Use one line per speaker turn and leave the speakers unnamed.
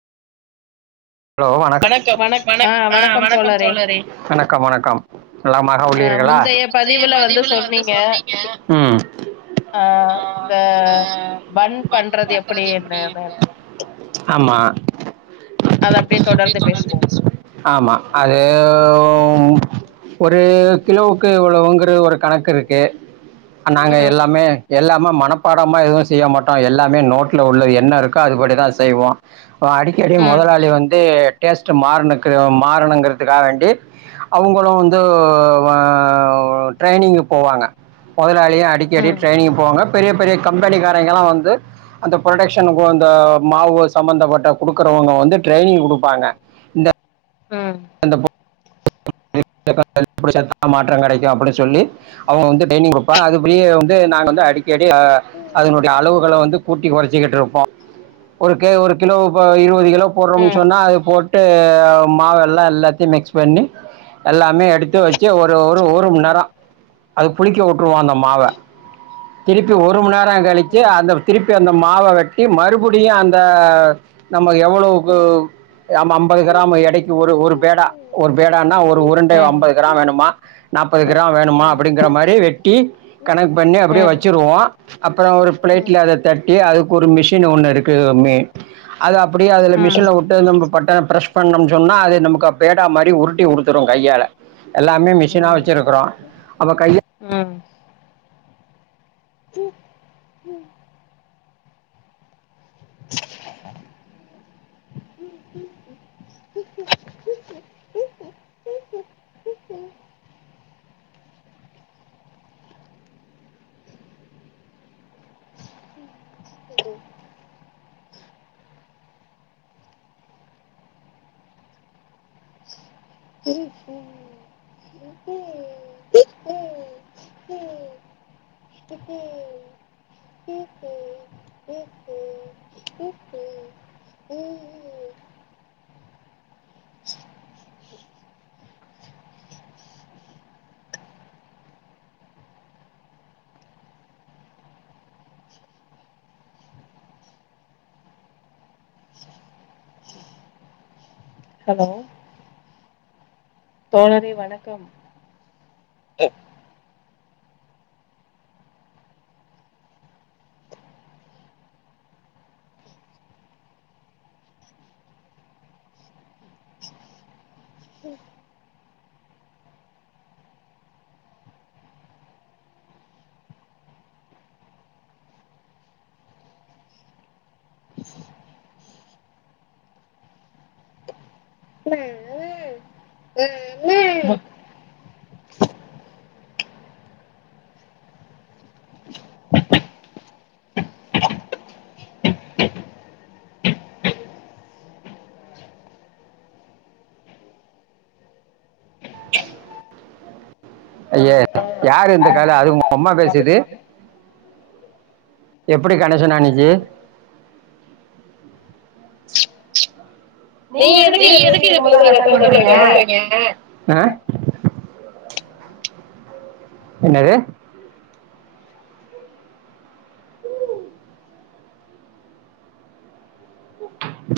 hello வணக்க
வணக் ஆ
வணக்கம்
தோழரே
வணக்கம் நலமாக
அ
உள்ளீர்களா
முந்தைய பதிவுல வந்து சொன்னீங்க
ம்
ஆ இந்த பண் பண்றது எப்டி என்னானு
ஆமா
அத அப்டியே தொடர்ந்து பேசுவோ
ஆமா அது ஒரு கிலோவுக்கு இவ்வளவுங்கிற ஒரு கணக்கு இருக்கு நாங்க
ம்
எல்லாமே எல்லாமே மனப்பாடமா எதுவு செய்ய மாட்டோ எல்லாமே நோட்ல உள்ளது என்ன இருக்கோ அதுபடி தா செய்வோ அடிக்கடி
ம்
மொதலாளி வந்து டேஸ்டு மாறணுக்கு மாறணுங்குறதுக்காக வேண்டி அவுங்களு வந்து வ ட்ரைனிங்கு போவாங்க மொதலாளியு அடிக்கடி
ம்
ட்ரெய்னிங் போவாங்க பெரிய பெரிய கம்பெனிக்காரங்கல்லா வந்து அந்த ப்ரொடக்ஷனுக்கு அந்த மாவு சம்பந்தப்பட்ட குடுக்குறவங்க வந்து ட்ரைனிங் குடுப்பாங்க
ம்
அந்தப் [inaudible] மாற்ற கெடைக்கு அப்டின் சொல்லி அவுங்க வந்து ட்ரெய்னிங் குடுப் பாக அதுகுள்ளயே வந்து நாங்க வந்து
ம்
அடிக்கடி அ அதனுடைய அளவுகள வந்து கூட்டி கொறச்சிக்கிட்டு இருப்போ ஒரு கே ஒரு கிலோ இப்ப இருவது கிலோ போடுறோம்னு
ம்
சொன்னா அது போட்டு மாவெல்லா எல்லாத்தையு மிக்ஸ் பண்ணி எல்லாமே எடுத்து வச்சு ஒரு ஒரு ஒரு மண்
ம்
நேர அத புளிக்க உட்டுருவோ அந்த மாவ திருப்பி ஒரு மண்நேர கரே கழிச்சி
ம்
அந்த திருப்பி அந்த மாவ வெச் சி மறுபுடியு அந்த நம்ம எவ்வளோக்கு அம் அம் அம்பது கிராம் எடைக்கு ஒரு ஒரு பேடா ஒரு பேடான்னா ஒரு உருண்டை
ம்
ஐம்பது கிரா வேணுமா நாப்பது கிரா வேணுமா
ம்
அப்டிங்கிற மாரி வெட்டி கணக்கு பண்ணி அப்டியே
ம்
வச்சிருவோ அப்பறோ ஒரு
ம்
பிளேட்ல அத தட்டி அதுக்கு ஒரு மிஷின் ஒண்ணு இருக்கு மே அது அப் பிடியே அதுல
ம்
மிஷின்ல உட்டு பட்ட ப்ரெஸ் பண்ணோ சொன்னா அது நமக்கு பேடா மாரி உருட்டி குடு த்துரு கையால எல்லாமே மிஷினா
ம்
வச்சிருக்குறோ அப்ப கையல
ம் ஹலோ தோழரே வணக்கம்
ஐய்யே
ஆ
யாரு இந்த காலு அது ஒங்க ம்மா பேசுது எப்டி கணசனா இன்னக்கி நீங்க
இத பேசிட்டு
எதுக்கு
இருக்கும்போது அத அட்டன் பண்றீங்க
[inaudible] என்னது